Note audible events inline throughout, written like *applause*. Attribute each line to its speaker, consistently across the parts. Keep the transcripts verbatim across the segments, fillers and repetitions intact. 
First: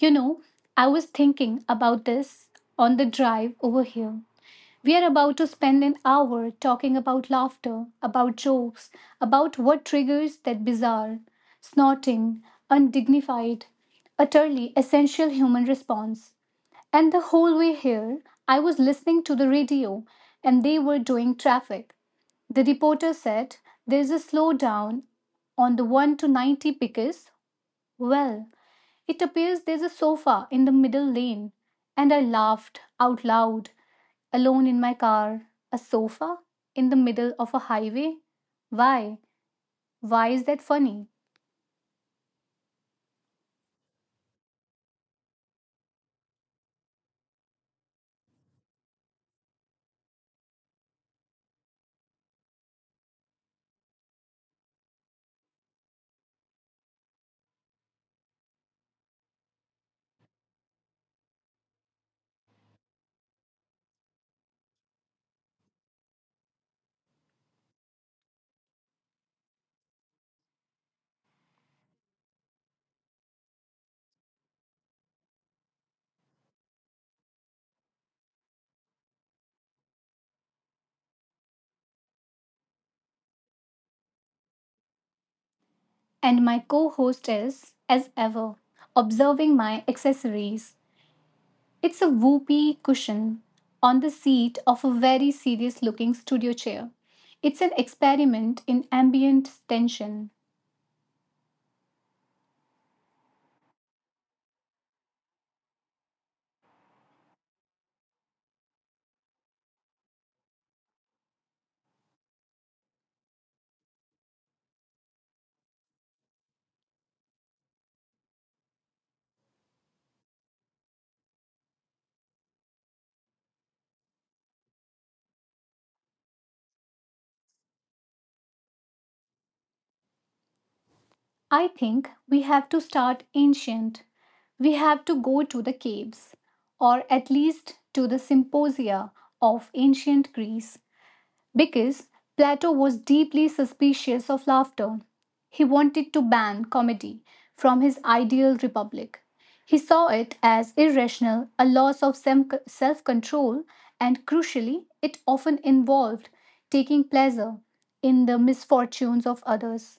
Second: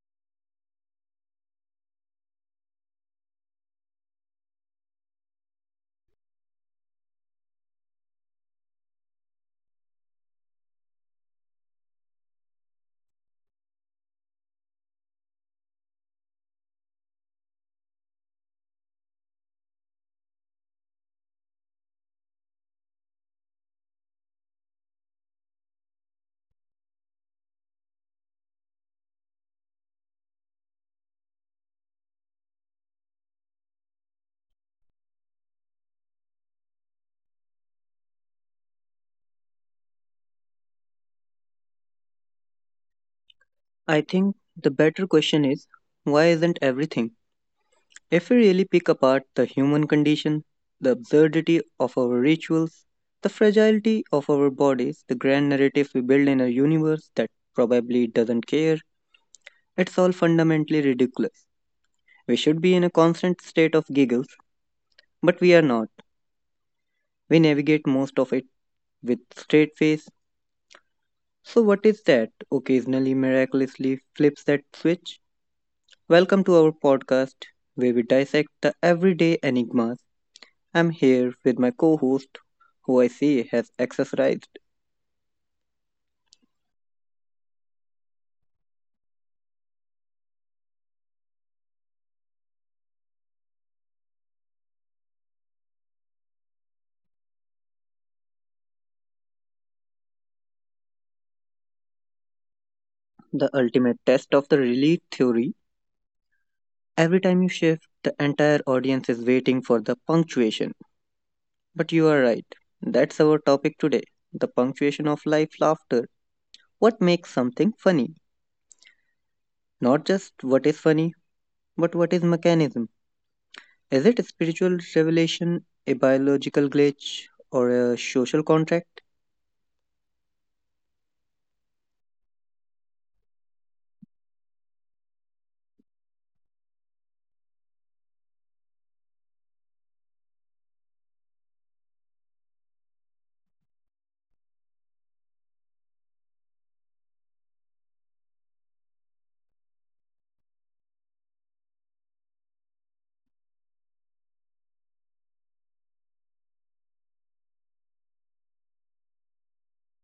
Speaker 1: You know, I was thinking about this on the drive over here. We are about to spend an hour talking about laughter, about jokes, about what triggers that bizarre, snorting, undignified, utterly essential human response. And the whole way here, I was listening to the radio and they were doing traffic. The reporter said, "There's a slowdown on the one to ninety because, well, it appears there's a sofa in the middle lane." And I laughed out loud, alone in my car. A sofa? In the middle of a highway? Why? Why is that funny?
Speaker 2: I think the better question is why isn't everything? If we really pick apart the human condition, the absurdity of our rituals, the fragility of our bodies, the grand narrative we build in a universe that probably doesn't care, it's all fundamentally ridiculous. We should be in a constant state of giggles, but we are not. We navigate most of it with straight face. So, what is that occasionally miraculously flips that switch? Welcome to our podcast where we dissect the everyday enigmas. I'm here with my co host, who I see has exercised
Speaker 1: And my co host is, as ever, observing my accessories. It's a whoopee cushion on the seat of a very serious looking studio chair. It's an experiment in ambient tension.
Speaker 2: the ultimate test of the relief theory. Every time you shift, the entire audience is waiting for the punctuation. But you are right, that's our topic today the punctuation of life laughter. What makes something funny? Not just what is funny, but what is mechanism? Is it a spiritual revelation, a biological glitch, or a social contract?
Speaker 1: I think we have to start ancient. We have to go to the caves, or at least to the symposia of ancient Greece, because Plato was deeply suspicious of laughter. He wanted to ban comedy from his ideal republic. He saw it as irrational, a loss of self control, and crucially, it often involved taking pleasure in the misfortunes of others.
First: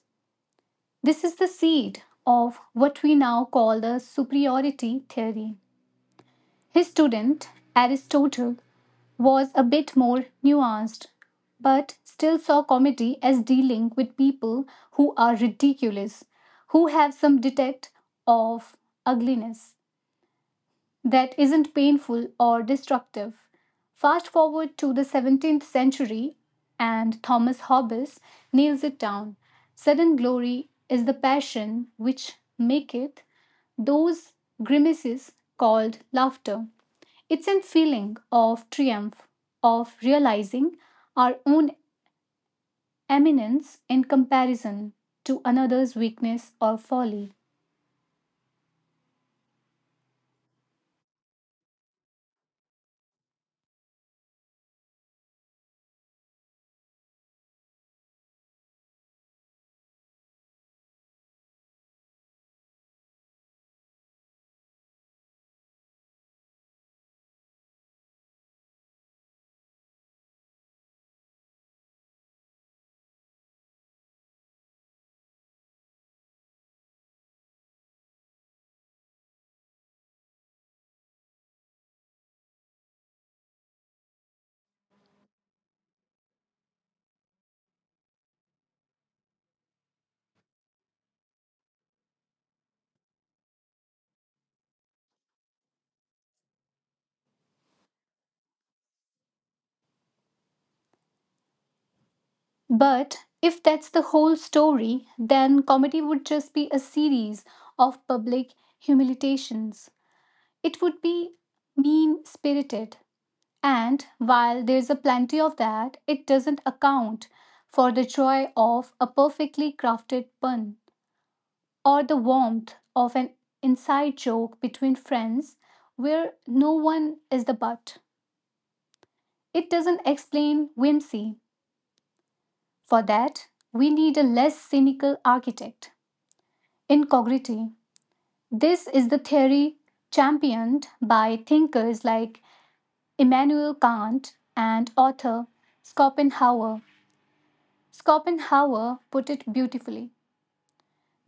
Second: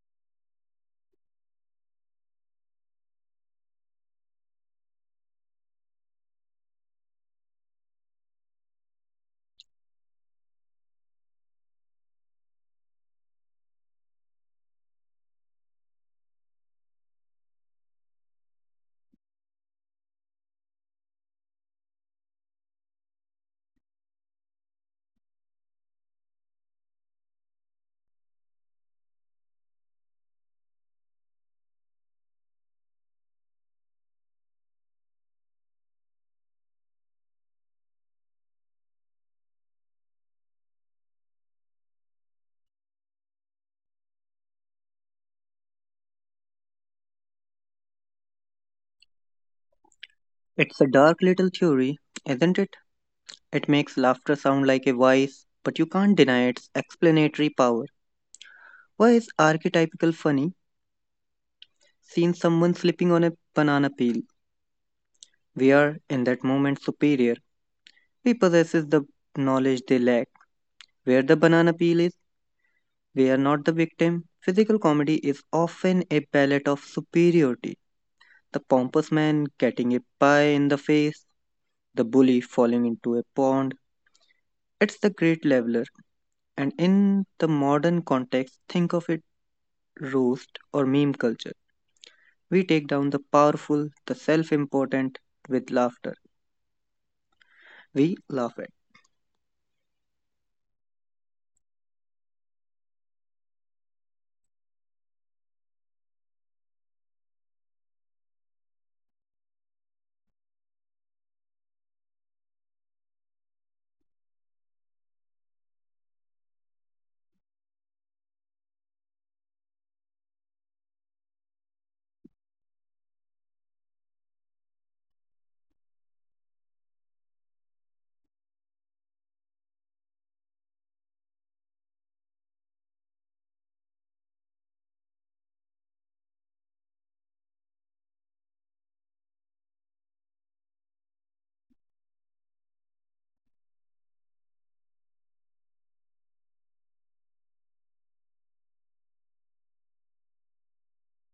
Speaker 1: This is the seed of what we now call the superiority theory. His student, Aristotle, was a bit more nuanced, but still saw comedy as dealing with people who are ridiculous, who have some detect of ugliness that isn't painful or destructive. Fast forward to the seventeenth century, and Thomas Hobbes nails it down. Sudden glory is the passion which maketh those grimaces called laughter. It's a feeling of triumph, of realizing our own eminence in comparison to another's weakness or folly.
Speaker 2: It's a dark little theory, isn't it? It makes laughter sound like a vice, but you can't deny its explanatory power. Why is archetypical funny? Seen someone slipping on a banana peel. We are, in that moment, superior. We possess the knowledge they lack. Where the banana peel is, we are not the victim. Physical comedy is often a palette of superiority. The pompous man getting a pie in the face, the bully falling into a pond. It's the great leveler. And in the modern context, think of it roast or meme culture. We take down the powerful, the self important with laughter. We laugh at.
Speaker 1: But if that's the whole story, then comedy would just be a series of public humiliations. It would be mean spirited. And while there's a plenty of that, it doesn't account for the joy of a perfectly crafted pun or the warmth of an inside joke between friends where no one is the butt. It doesn't explain whimsy. For that, we need a less cynical architect, Incognity. This is the theory championed by thinkers like Immanuel Kant and author Schopenhauer. Schopenhauer put it beautifully.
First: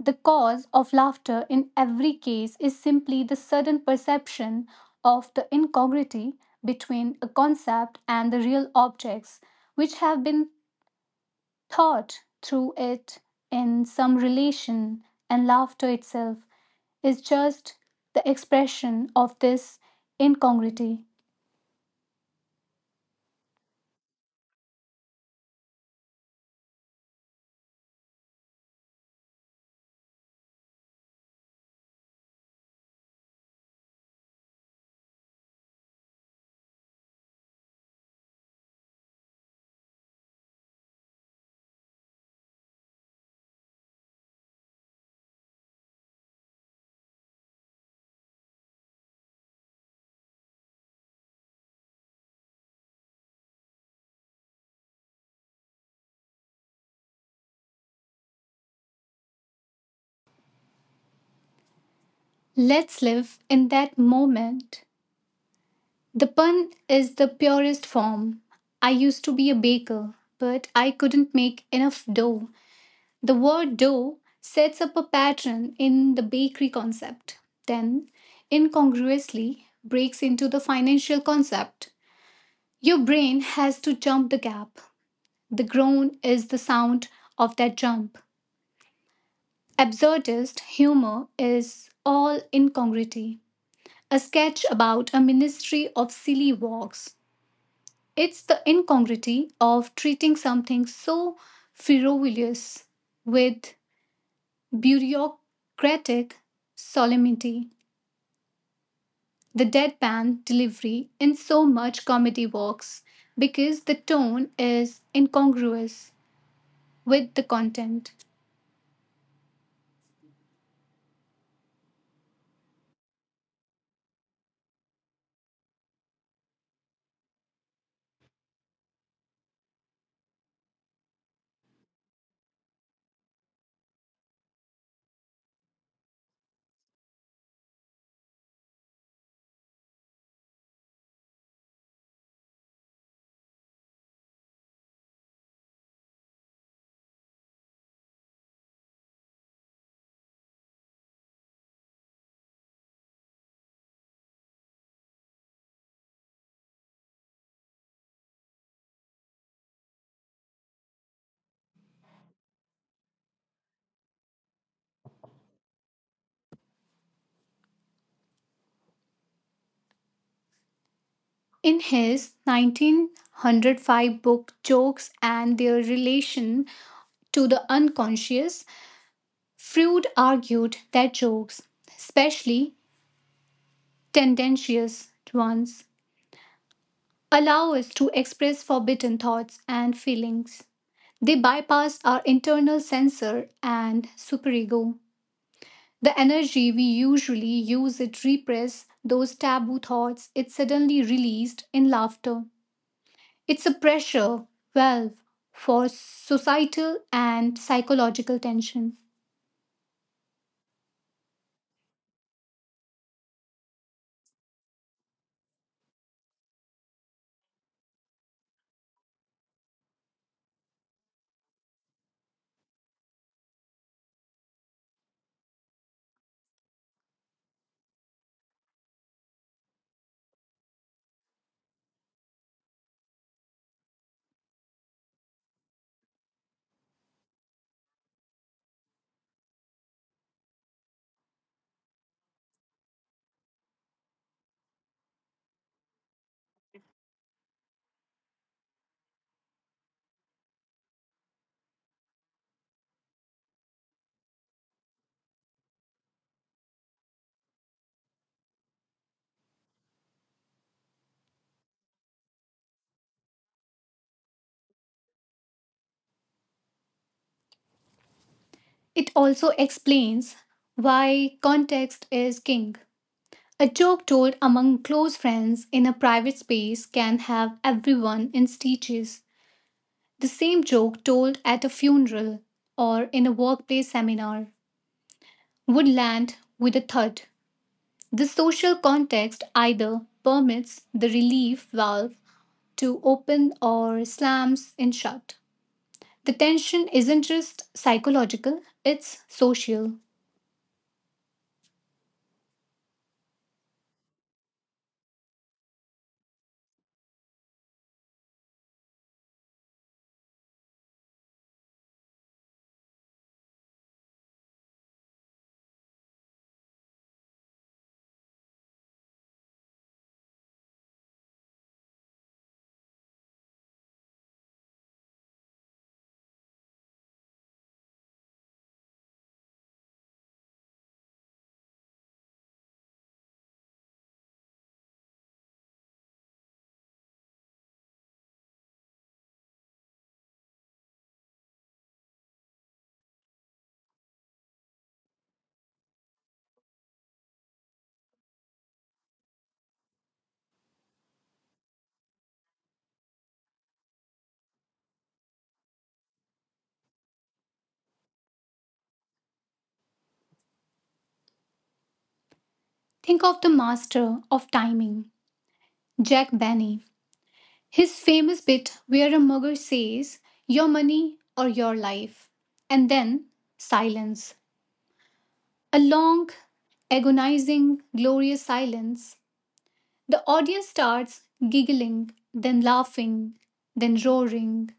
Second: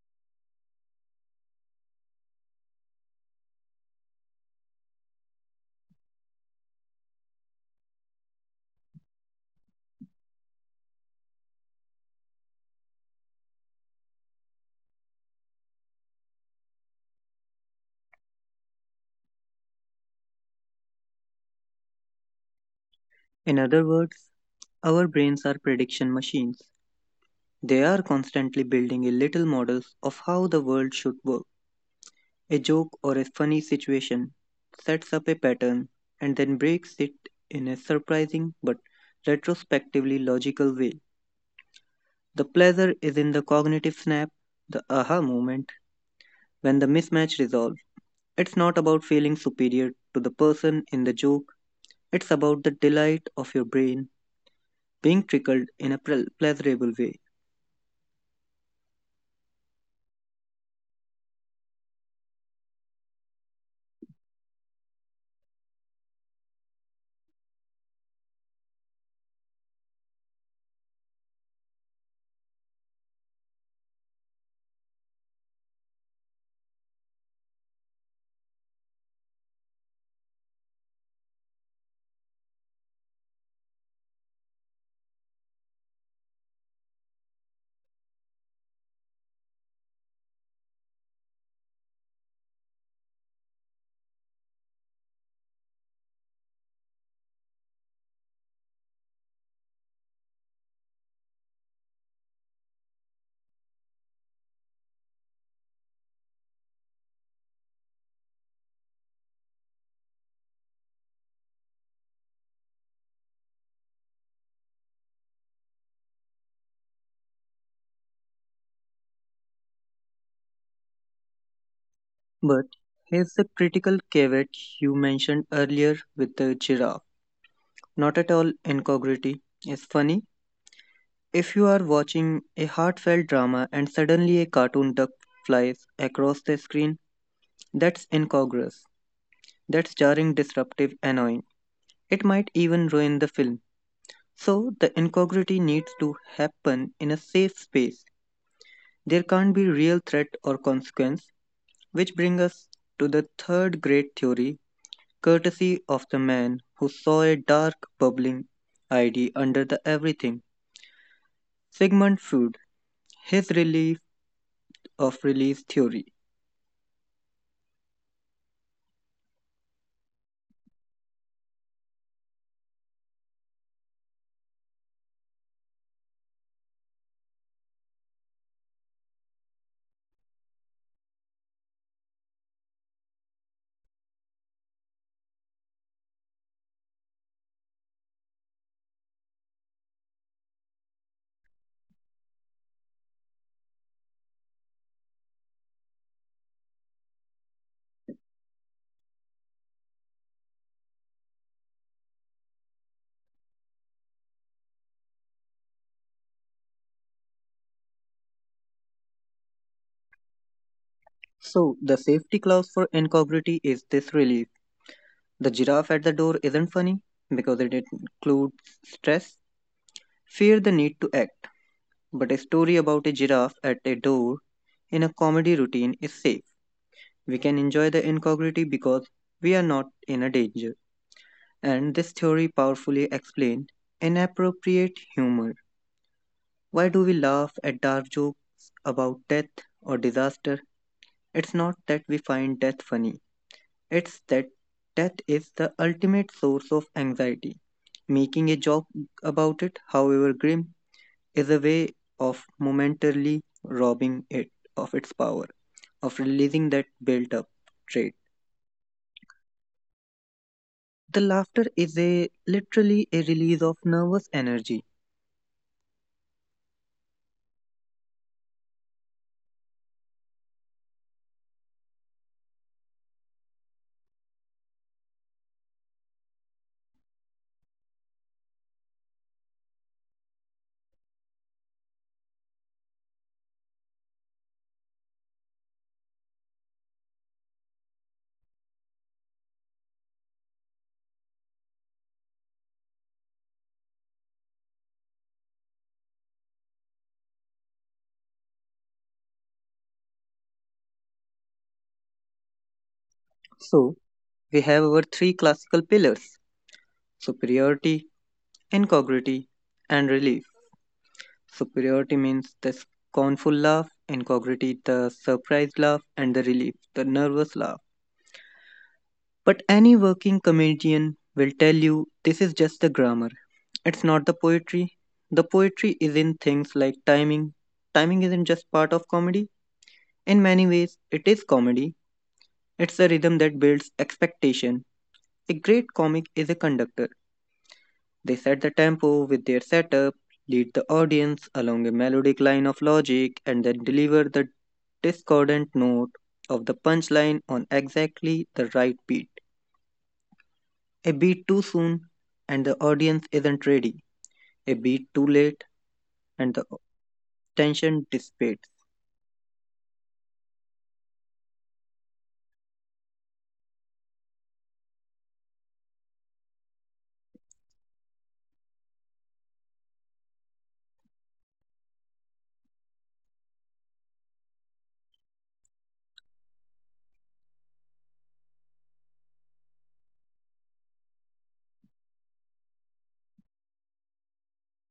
Speaker 1: The cause of laughter in every case is simply the sudden perception of the incongruity between a concept and the real objects which have been thought through it in some relation, and laughter itself is just the expression of this incongruity.
Speaker 2: In other words, our brains are prediction machines. They are constantly building a little models of how the world should work. A joke or a funny situation sets up a pattern and then breaks it in a surprising but retrospectively logical way. The pleasure is in the cognitive snap, the aha moment. When the mismatch resolves, it's not about feeling superior to the person in the joke, it's about the delight of your brain being trickled in a ple- pleasurable way.
Speaker 1: Let's live in that moment. The pun is the purest form. I used to be a baker, but I couldn't make enough dough. The word dough sets up a pattern in the bakery concept, then incongruously breaks into the financial concept. Your brain has to jump the gap. The groan is the sound of that jump. Absurdist humor is all incongruity. A sketch about a ministry of silly walks. It's the incongruity of treating something so frivolous with bureaucratic solemnity. The deadpan delivery in so much comedy works because the tone is incongruous with the content.
Speaker 2: But here's the critical caveat you mentioned earlier with the giraffe. Not at all incongruity is funny. If you are watching a heartfelt drama and suddenly a cartoon duck flies across the screen, that's incongruous. That's jarring, disruptive, annoying. It might even ruin the film. So the integrity needs to happen in a safe space. There can't be real threat or consequence, which brings us to the third great theory, courtesy of the man who saw a dark bubbling idea under the everything, Sigmund Freud, his relief of release theory.
Speaker 1: In his nineteen oh five book Jokes and Their Relation to the Unconscious, Freud argued that jokes, especially tendentious ones, allow us to express forbidden thoughts and feelings. They bypass our internal censor and superego. The energy we usually use to repress those taboo thoughts it suddenly released in laughter. It's a pressure valve for societal and psychological tension.
Speaker 2: So the safety clause for integrity is this relief. The giraffe at the door isn't funny because it includes stress, fear the need to act, but a story about a giraffe at a door in a comedy routine is safe. We can enjoy the incongruity because we are not in a danger. And this theory powerfully explains inappropriate humor. Why do we laugh at dark jokes about death or disaster? It's not that we find death funny, it's that death is the ultimate source of anxiety. Making a joke about it, however grim, is a way of momentarily robbing it of its power, of releasing that built up trait. The laughter is a literally a release of nervous energy.
Speaker 1: It also explains why context is king. A joke told among close friends in a private space can have everyone in stitches. The same joke told at a funeral or in a workplace seminar would land with a thud. The social context either permits the relief valve to open or slams it shut. The tension isn't just psychological, it's social.
Speaker 2: So we have our three classical pillars: superiority, incongruity, and relief. Superiority means the scornful laugh, incongruity the surprised laugh, and the relief the nervous laugh. But any working comedian will tell you this is just the grammar. It's not the poetry. The poetry is in things like timing. Timing isn't just part of comedy. In many ways, it is comedy. It's a rhythm that builds expectation. A great comic is a conductor. They set the tempo with their setup, lead the audience along a melodic line of logic, and then deliver the discordant note of the punchline on exactly the right beat. A beat too soon, and the audience isn't ready. A beat too late, and the tension dissipates.
Speaker 1: Think of the master of timing, Jack Benny. His famous bit where a mugger says, "Your money or your life." And then silence. A long, agonizing, glorious silence. The audience starts giggling, then laughing, then roaring.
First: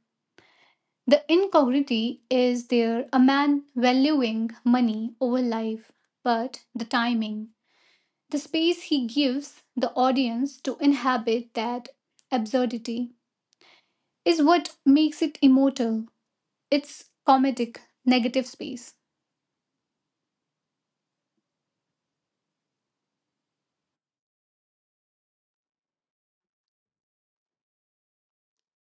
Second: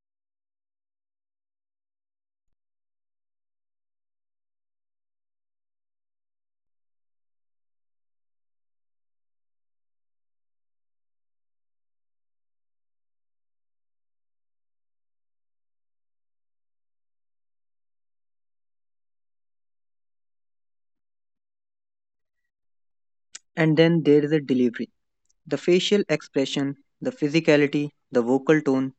Speaker 1: The incongruity is there, a man valuing money over life, but the timing. The space he gives the audience to inhabit that absurdity is what makes it immortal, its comedic negative space.
Speaker 2: And then there is a delivery the facial expression, the physicality, the vocal tone,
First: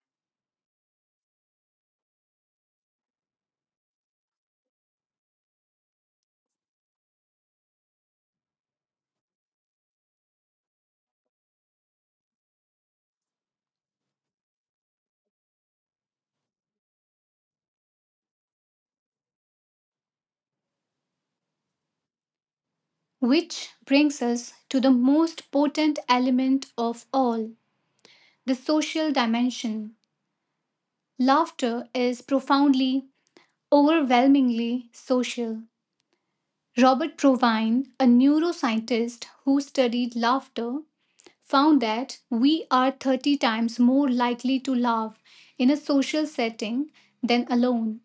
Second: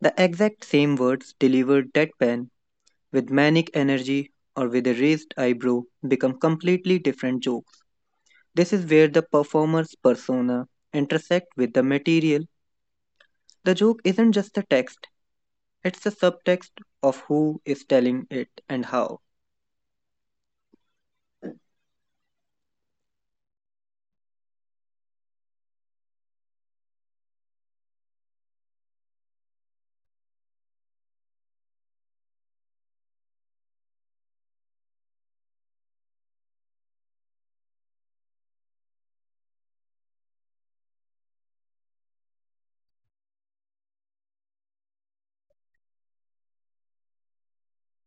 Speaker 2: the exact same words delivered deadpan with manic energy or with a raised eyebrow become completely different jokes. This is where the performer's persona intersect with the material. The joke isn't just the text, it's the subtext of who is telling it and how.
Speaker 1: Which brings us to the most potent element of all, the social dimension. Laughter is profoundly, overwhelmingly social. Robert Provine, a neuroscientist who studied laughter, found that we are thirty times more likely to laugh in a social setting than alone.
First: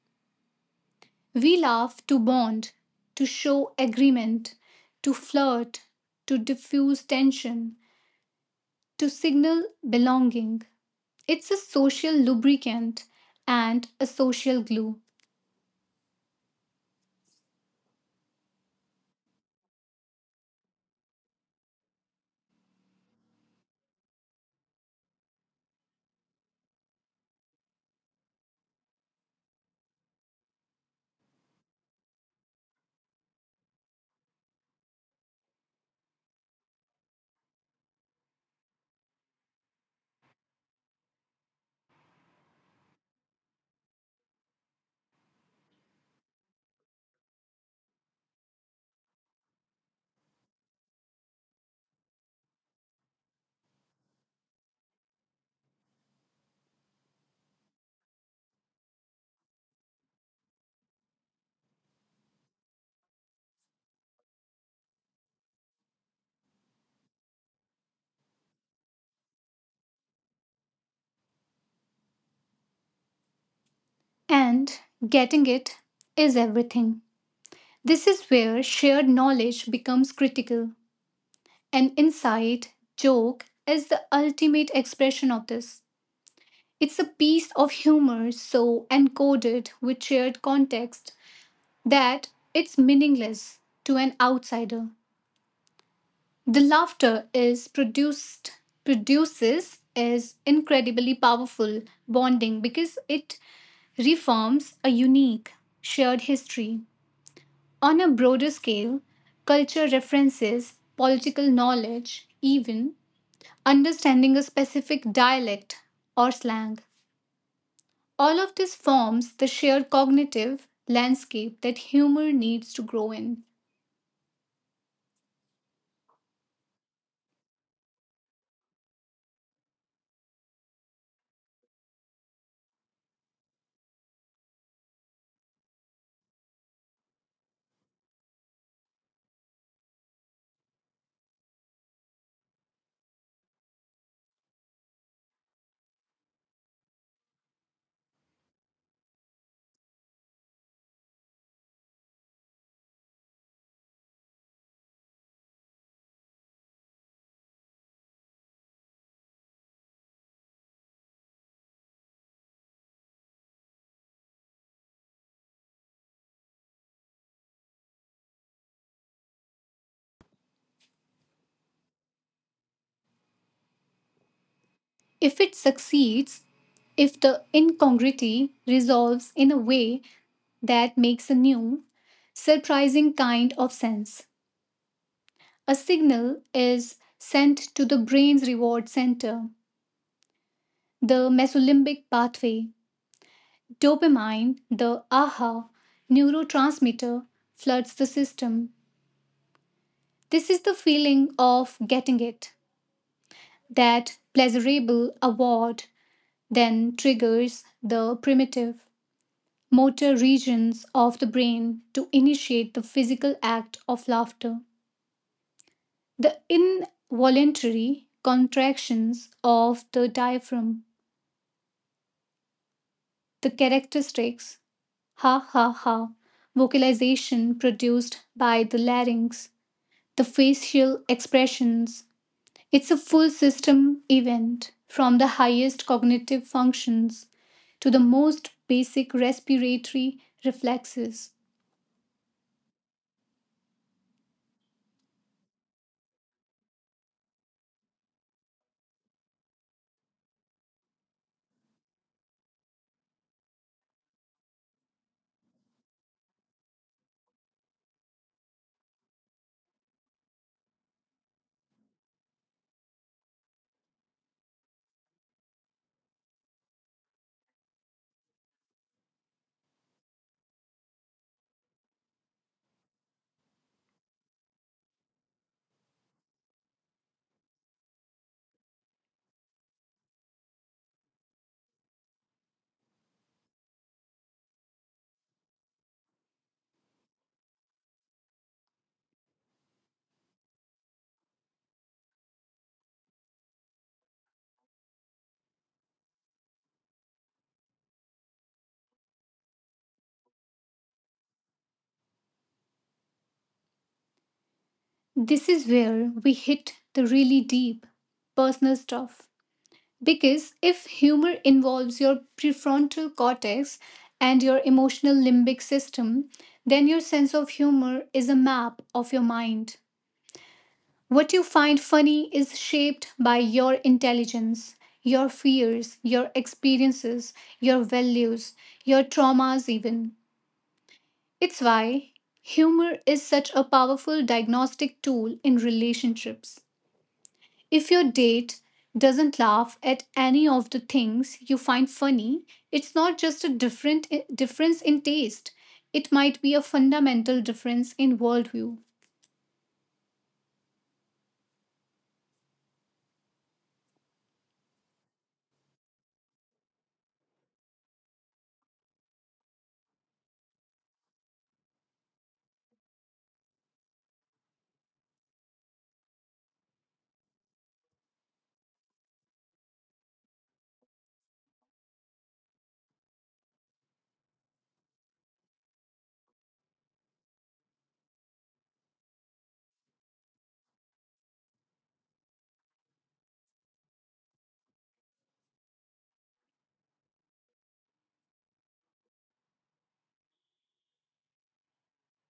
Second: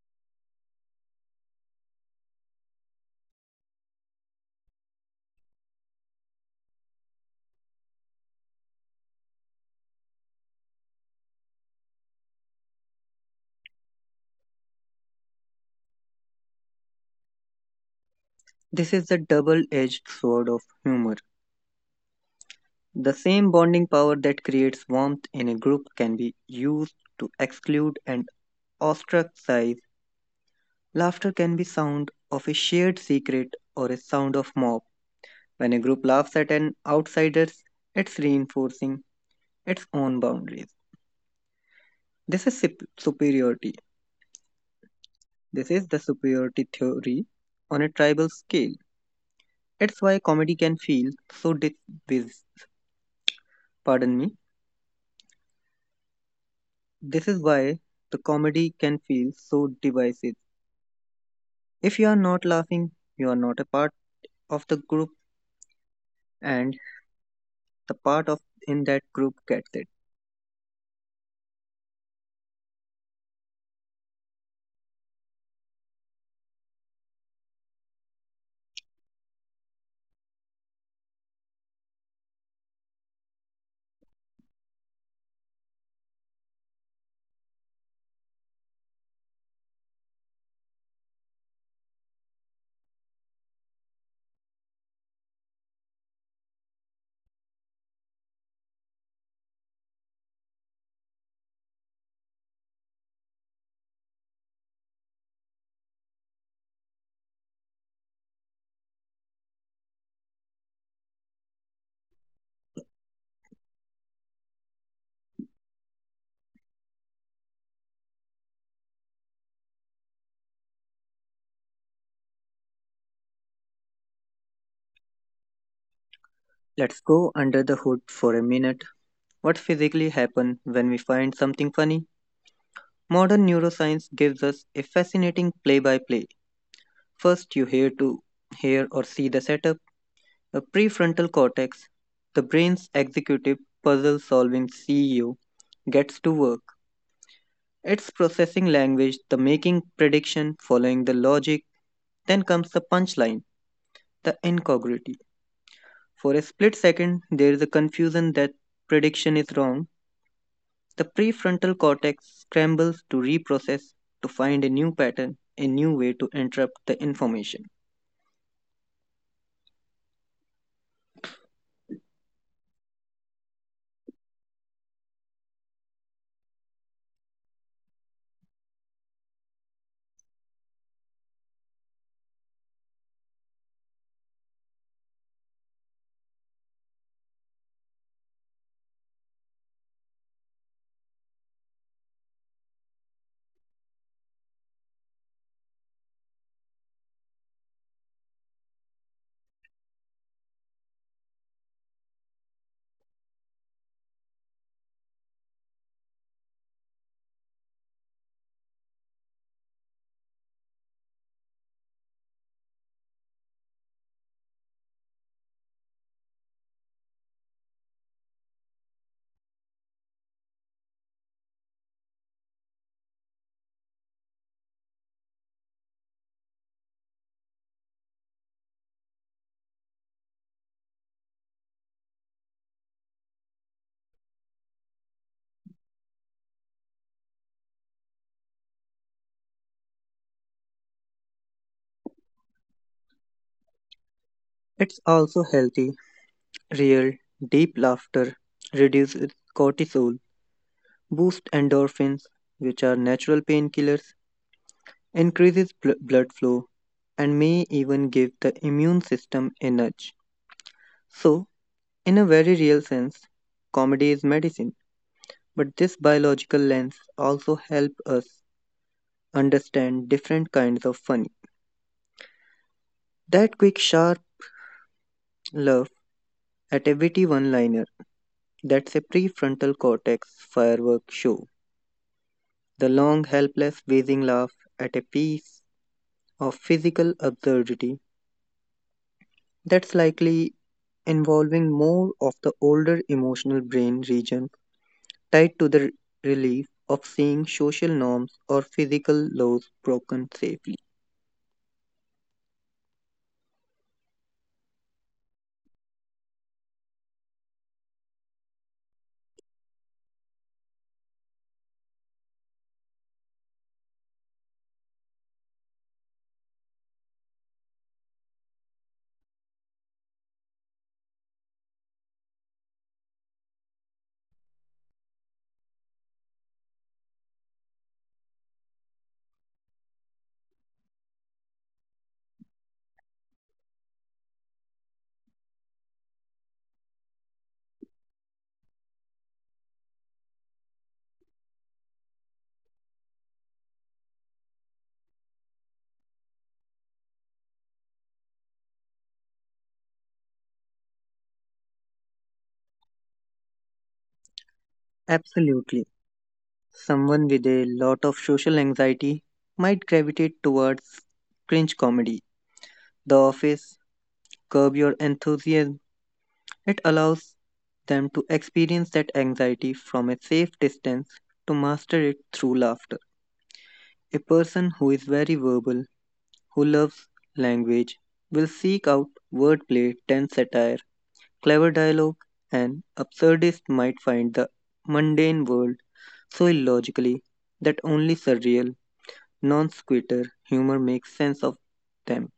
Speaker 1: We laugh to bond, to show agreement, to flirt, to diffuse tension, to signal belonging. It's a social lubricant and a social glue,
Speaker 2: This is the double-edged sword of humor. The same bonding power that creates warmth in a group can be used to exclude and ostracize. Laughter can be sound of a shared secret or a sound of mob. When a group laughs at an outsider, it's reinforcing its own boundaries. This is superiority. This is the superiority theory on a tribal scale. It's why comedy can feel so divisive. Pardon me. This is why the comedy can feel so divisive. If you are not laughing, you are not a part of the group, and the part of in that group gets it.
Speaker 1: and getting it is everything. This is where shared knowledge becomes critical. An inside joke is the ultimate expression of this. It's a piece of humor so encoded with shared context that it's meaningless to an outsider. The laughter is produced produces is incredibly powerful bonding because it reforms a unique shared history. On a broader scale, culture references, political knowledge, even understanding a specific dialect or slang. All of this forms the shared cognitive landscape that humor needs to grow in.
Speaker 2: Let's go under the hood for a minute. What physically happens when we find something funny? Modern neuroscience gives us a fascinating play-by-play. First, you hear to hear or see the setup. The prefrontal cortex, the brain's executive puzzle-solving C E O, gets to work. It's processing language, the making prediction, following the logic. Then comes the punchline. The incongruity. For a split second, there is a confusion that prediction is wrong. The prefrontal cortex scrambles to reprocess to find a new pattern, a new way to interrupt the information.
Speaker 1: If it succeeds, if the incongruity resolves in a way that makes a new, surprising kind of sense, a signal is sent to the brain's reward center, the mesolimbic pathway. Dopamine, the aha neurotransmitter, floods the system. This is the feeling of getting it. That pleasurable award then triggers the primitive motor regions of the brain to initiate the physical act of laughter. The involuntary contractions of the diaphragm, the characteristics ha ha ha vocalization produced by the larynx, the facial expressions. It's a full system event, from the highest cognitive functions to the most basic respiratory reflexes.
Speaker 2: It's also healthy, real, deep laughter reduces cortisol, boosts endorphins, which are natural painkillers, increases bl- blood flow, and may even give the immune system a nudge. So, in a very real sense, comedy is medicine. But this biological lens also helps us understand different kinds of funny. That quick, sharp laugh at a witty one liner, that's a prefrontal cortex firework show. The long, helpless, wheezing laugh at a piece of physical absurdity, that's likely involving more of the older emotional brain region tied to the relief of seeing social norms or physical laws broken safely.
Speaker 1: This is where we hit the really deep, personal stuff. Because if humor involves your prefrontal cortex and your emotional limbic system, then your sense of humor is a map of your mind. What you find funny is shaped by your intelligence, your fears, your experiences, your values, your traumas, even. It's why humor is such a powerful diagnostic tool in relationships. If your date doesn't laugh at any of the things you find funny, it's not just a different difference in taste. It might be a fundamental difference in worldview.
Speaker 2: Absolutely. Someone with a lot of social anxiety might gravitate towards cringe comedy. The Office, Curb Your Enthusiasm, it allows them to experience that anxiety from a safe distance to master it through laughter. A person who is very verbal, who loves language, will seek out wordplay, tense satire, clever dialogue, and absurdist might find the mundane world so illogically that only surreal non sequitur humor makes sense of them.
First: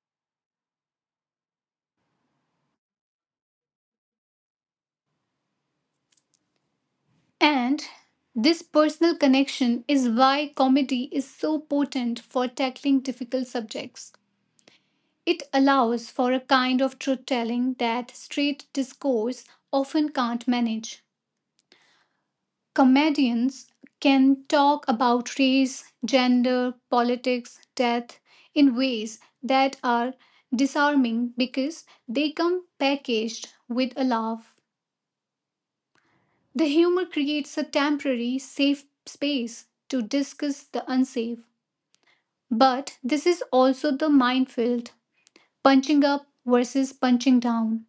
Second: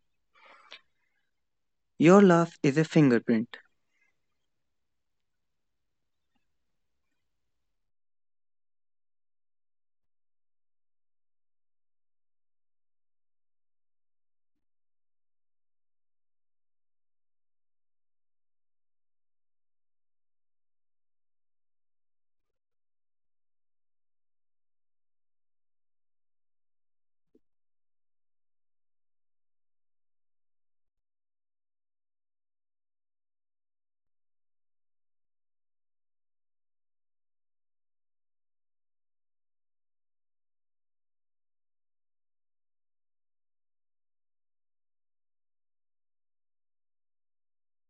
Speaker 2: Your laugh is a fingerprint.
Speaker 1: And this personal connection is why comedy is so potent for tackling difficult subjects. It allows for a kind of truth telling that straight discourse often can't manage. Comedians can talk about race, gender, politics, death in ways that are disarming because they come packaged with a laugh. The humor creates a temporary, safe space to discuss the unsafe. But this is also the minefield, punching up versus punching down.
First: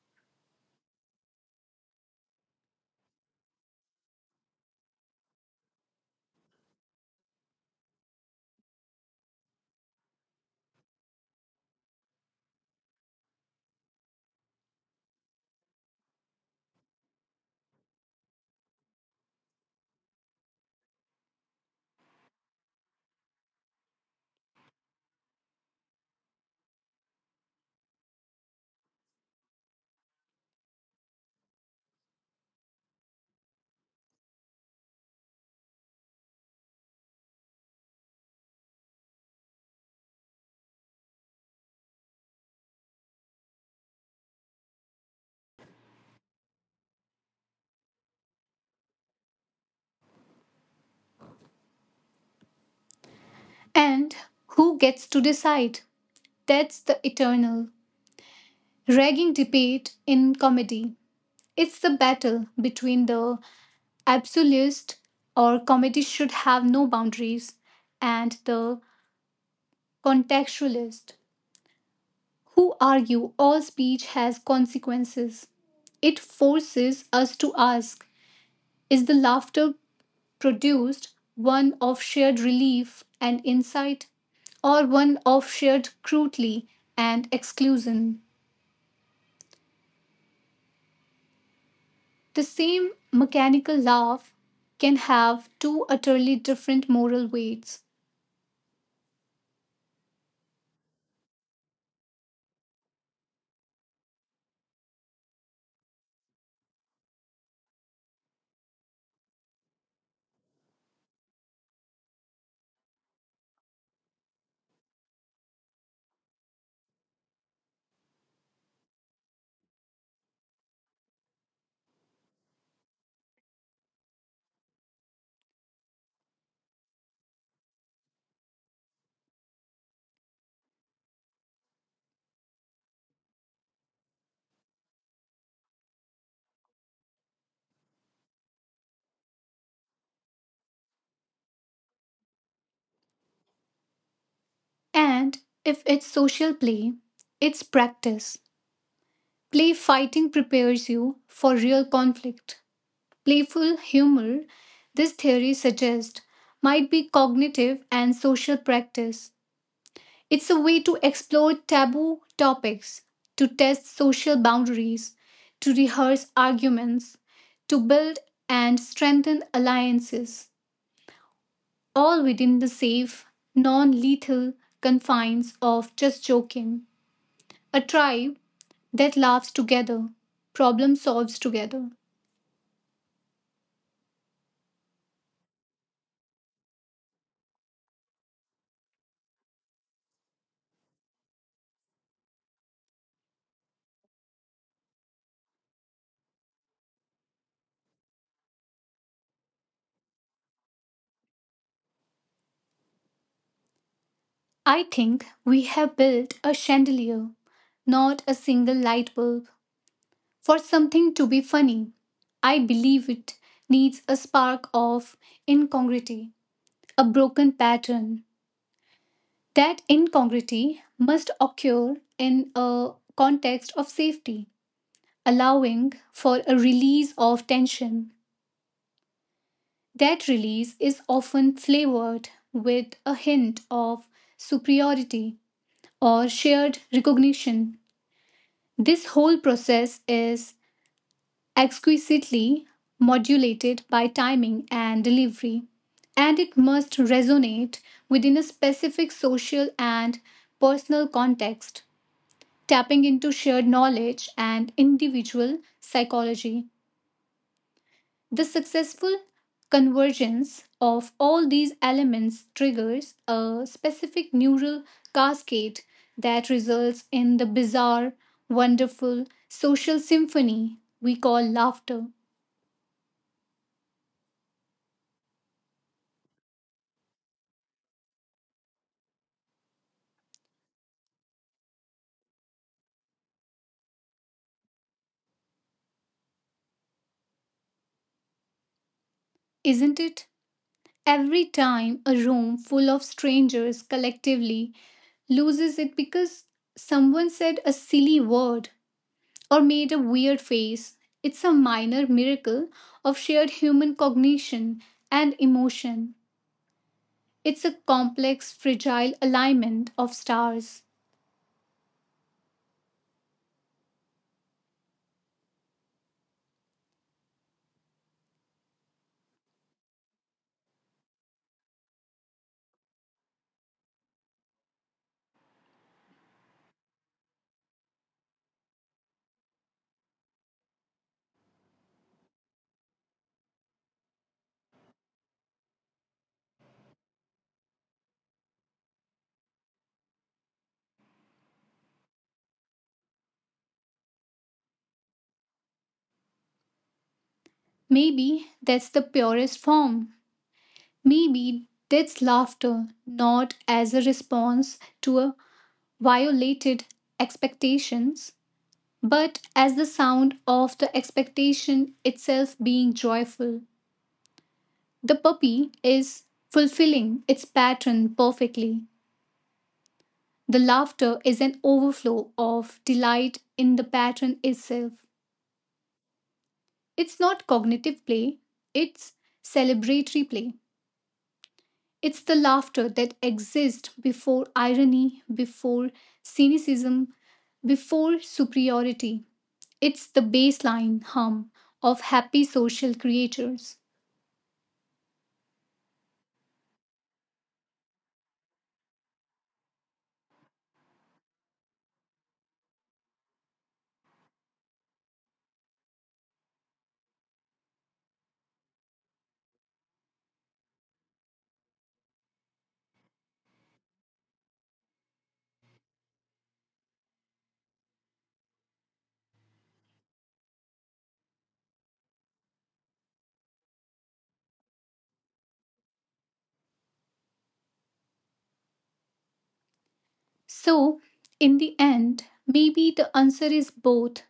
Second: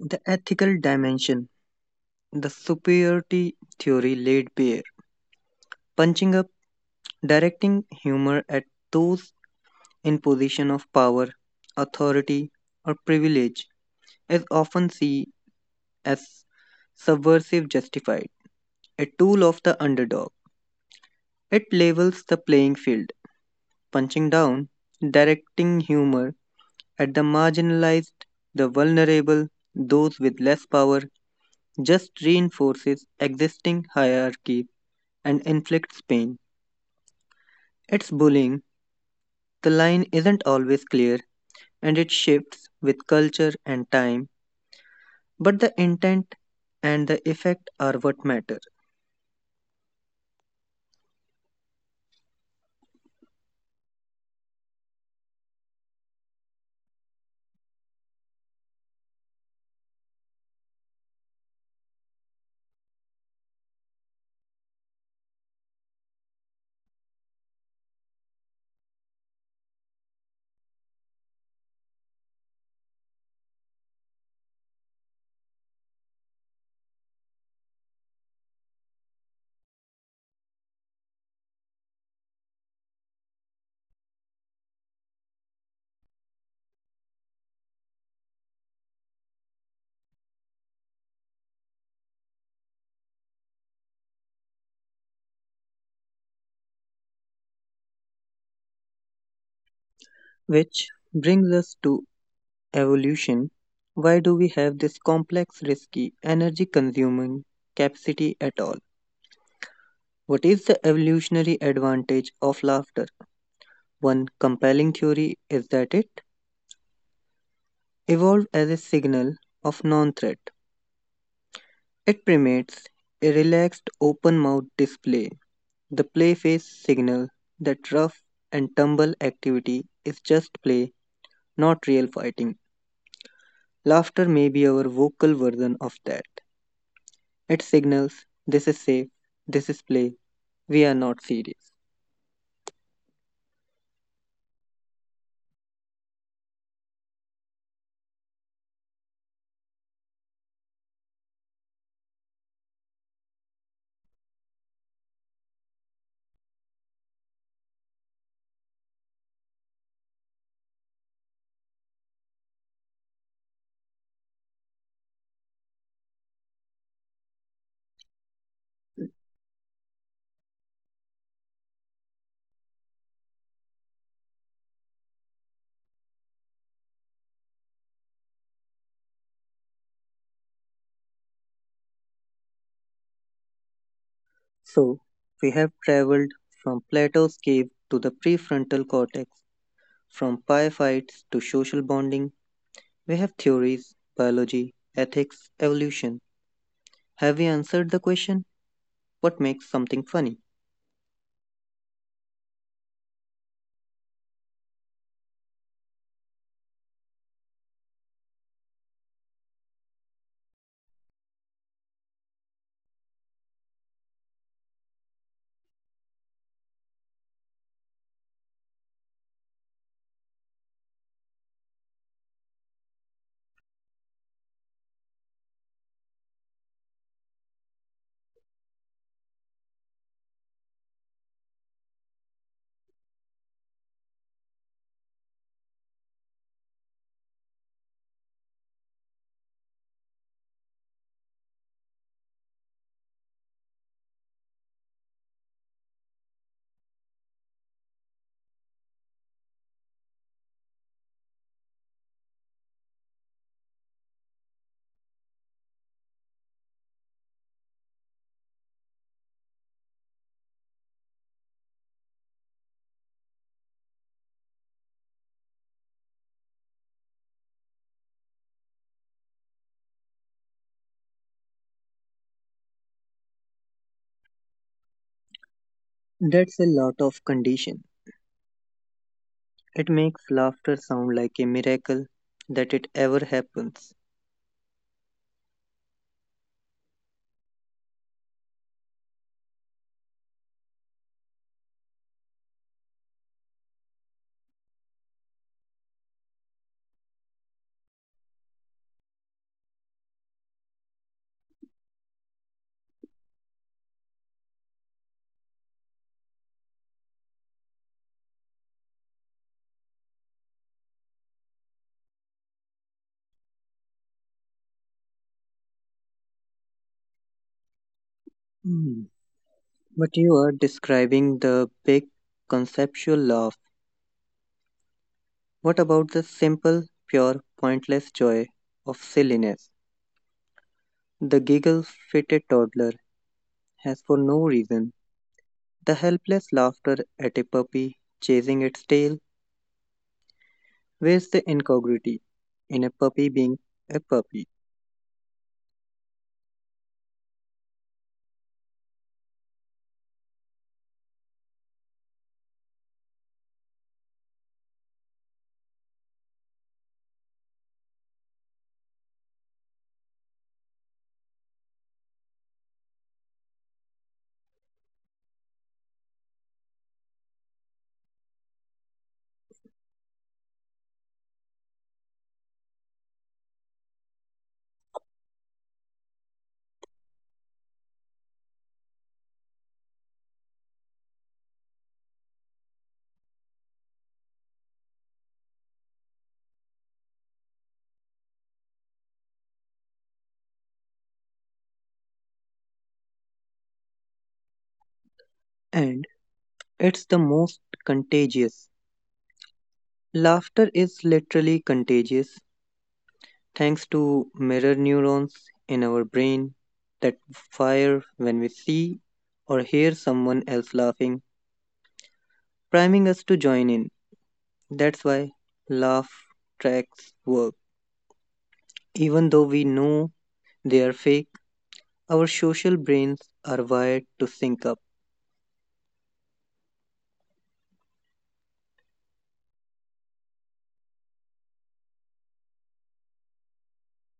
Speaker 2: The ethical dimension, the superiority theory laid bare. Punching up, directing humor at those in position of power, authority, or privilege is often seen as subversive justified, a tool of the underdog. It levels the playing field punching down, directing humor at the marginalized, the vulnerable, those with less power, just reinforces existing hierarchy and inflicts pain. It's bullying. The line isn't always clear and it shifts with culture and time, but the intent and the effect are what matter.
Speaker 1: And who gets to decide? That's the eternal, ragging debate in comedy. It's the battle between the absolutist, or comedy should have no boundaries, and the contextualist, who argue all speech has consequences. It forces us to ask, is the laughter produced one of shared relief and insight, or one of shared cruelty and exclusion? The same mechanical laugh can have two utterly different moral weights.
Speaker 2: Which brings us to evolution. Why do we have this complex, risky, energy consuming capacity at all? What is the evolutionary advantage of laughter? One compelling theory is that it evolved as a signal of non threat. It primates a relaxed open mouth display, the play face signal that rough and tumble activity is just play, not real fighting. Laughter may be our vocal version of that. It signals this is safe, this is play, we are not serious.
Speaker 1: And if it's social play, it's practice. Play fighting prepares you for real conflict. Playful humor, this theory suggests, might be cognitive and social practice. It's a way to explore taboo topics, to test social boundaries, to rehearse arguments, to build and strengthen alliances, all within the safe, non lethal confines of just joking. A tribe that laughs together, problem solves together.
Speaker 2: So, we have traveled from Plato's cave to the prefrontal cortex, from pie fights to social bonding. We have theories, biology, ethics, evolution. Have we answered the question, what makes something funny?
Speaker 1: I think we have built a chandelier, not a single light bulb. For something to be funny, I believe it needs a spark of incongruity, a broken pattern. That incongruity must occur in a context of safety, allowing for a release of tension. That release is often flavored with a hint of superiority or shared recognition. This whole process is exquisitely modulated by timing and delivery, and it must resonate within a specific social and personal context, tapping into shared knowledge and individual psychology. The successful convergence of all these elements triggers a specific neural cascade that results in the bizarre, wonderful social symphony we call laughter.
Speaker 2: That's a lot of condition. It makes laughter sound like a miracle that it ever happens.
Speaker 1: Isn't it? Every time a room full of strangers collectively loses it because someone said a silly word or made a weird face, it's a minor miracle of shared human cognition and emotion. It's a complex, fragile alignment of stars.
Speaker 2: Hmm, But you are describing the big conceptual laugh. What about the simple, pure, pointless joy of silliness? The giggle fit a toddler has for no reason. The helpless laughter at a puppy chasing its tail. Where's the incongruity in a puppy being a puppy?
Speaker 1: Maybe that's the purest form. Maybe that's laughter, not as a response to a violated expectations, but as the sound of the expectation itself being joyful. The puppy is fulfilling its pattern perfectly. The laughter is an overflow of delight in the pattern itself. It's not cognitive play, it's celebratory play. It's the laughter that exists before irony, before cynicism, before superiority. It's the baseline hum of happy social creatures.
Speaker 2: And it's the most contagious. Laughter is literally contagious thanks to mirror neurons in our brain that fire when we see or hear someone else laughing, priming us to join in. That's why laugh tracks work. Even though we know they are fake, our social brains are wired to sync up.
Speaker 1: So, in the end, maybe the answer is both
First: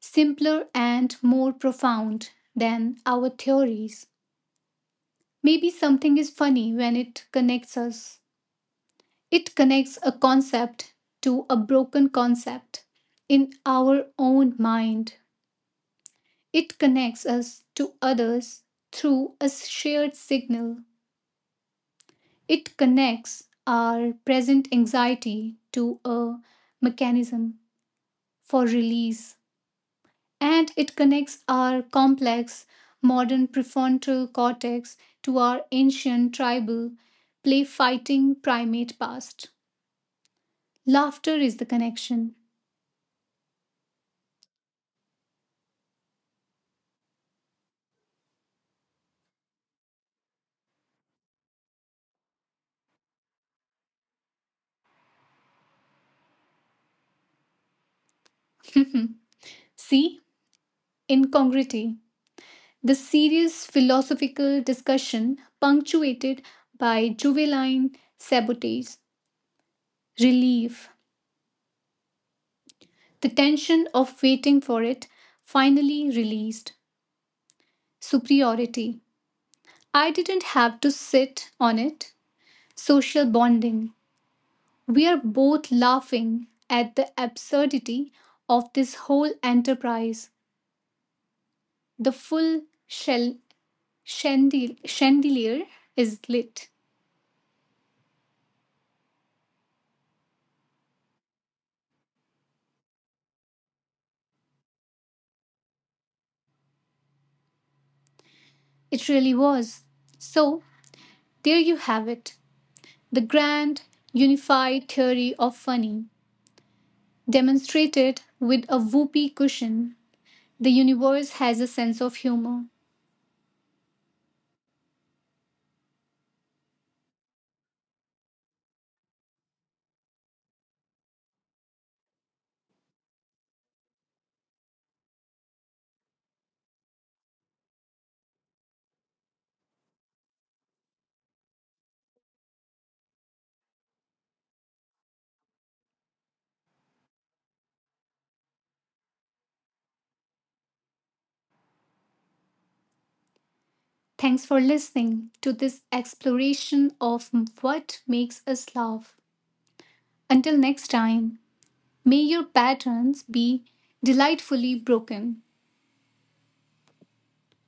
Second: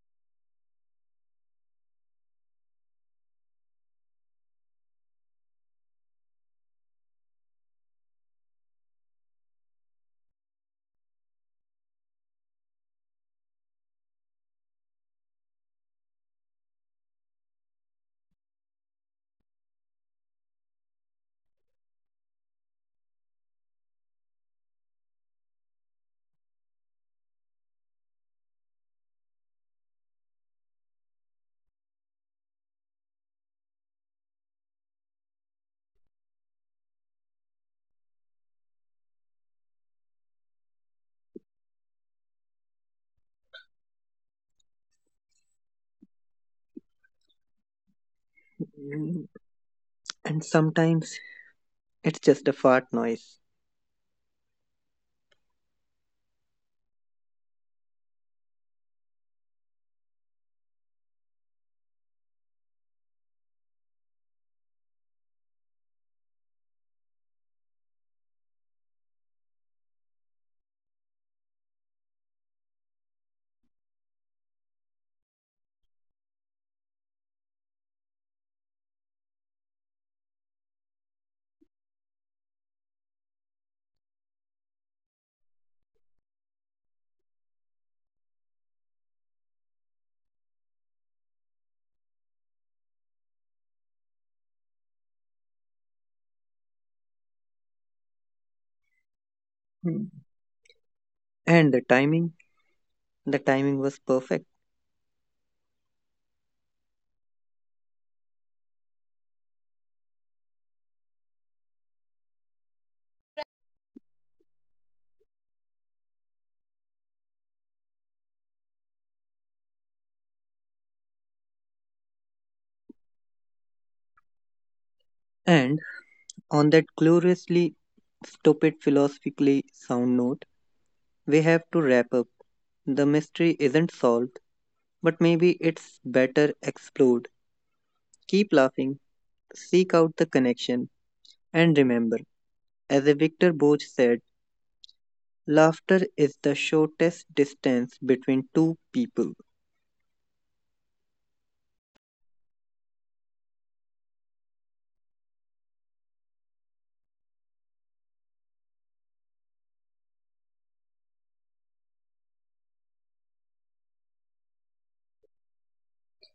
Speaker 1: simpler and more profound than our theories. Maybe something is funny when it connects us. It connects a concept to a broken concept in our own mind. It connects us to others through a shared signal. It connects our present anxiety to a mechanism for release. And it connects our complex modern prefrontal cortex to our ancient tribal play fighting primate past. Laughter is the connection.
Speaker 2: And sometimes it's just a fart noise.
Speaker 1: *laughs* See? Incongruity. The serious philosophical discussion punctuated by juvenile sabotage, relief, the tension of waiting for it finally released, superiority. I didn't have to sit on it, social bonding. We are both laughing at the absurdity of this whole enterprise. The full shell chandel- chandelier is lit.
Speaker 2: Hmm. And the timing, the timing was perfect.
Speaker 1: It really was. So, there you have it, the grand, unified theory of funny, demonstrated with a whoopee cushion. The universe has a sense of humor.
Speaker 2: And on that gloriously stupid philosophically sound note, we have to wrap up. The mystery isn't solved, but maybe it's better explored. Keep laughing, Seek out the connection. And remember, as Victor Boch said, laughter is the shortest distance between two people.
Speaker 1: Thanks for listening to this exploration of what makes us laugh. Until next time, may your patterns be delightfully broken.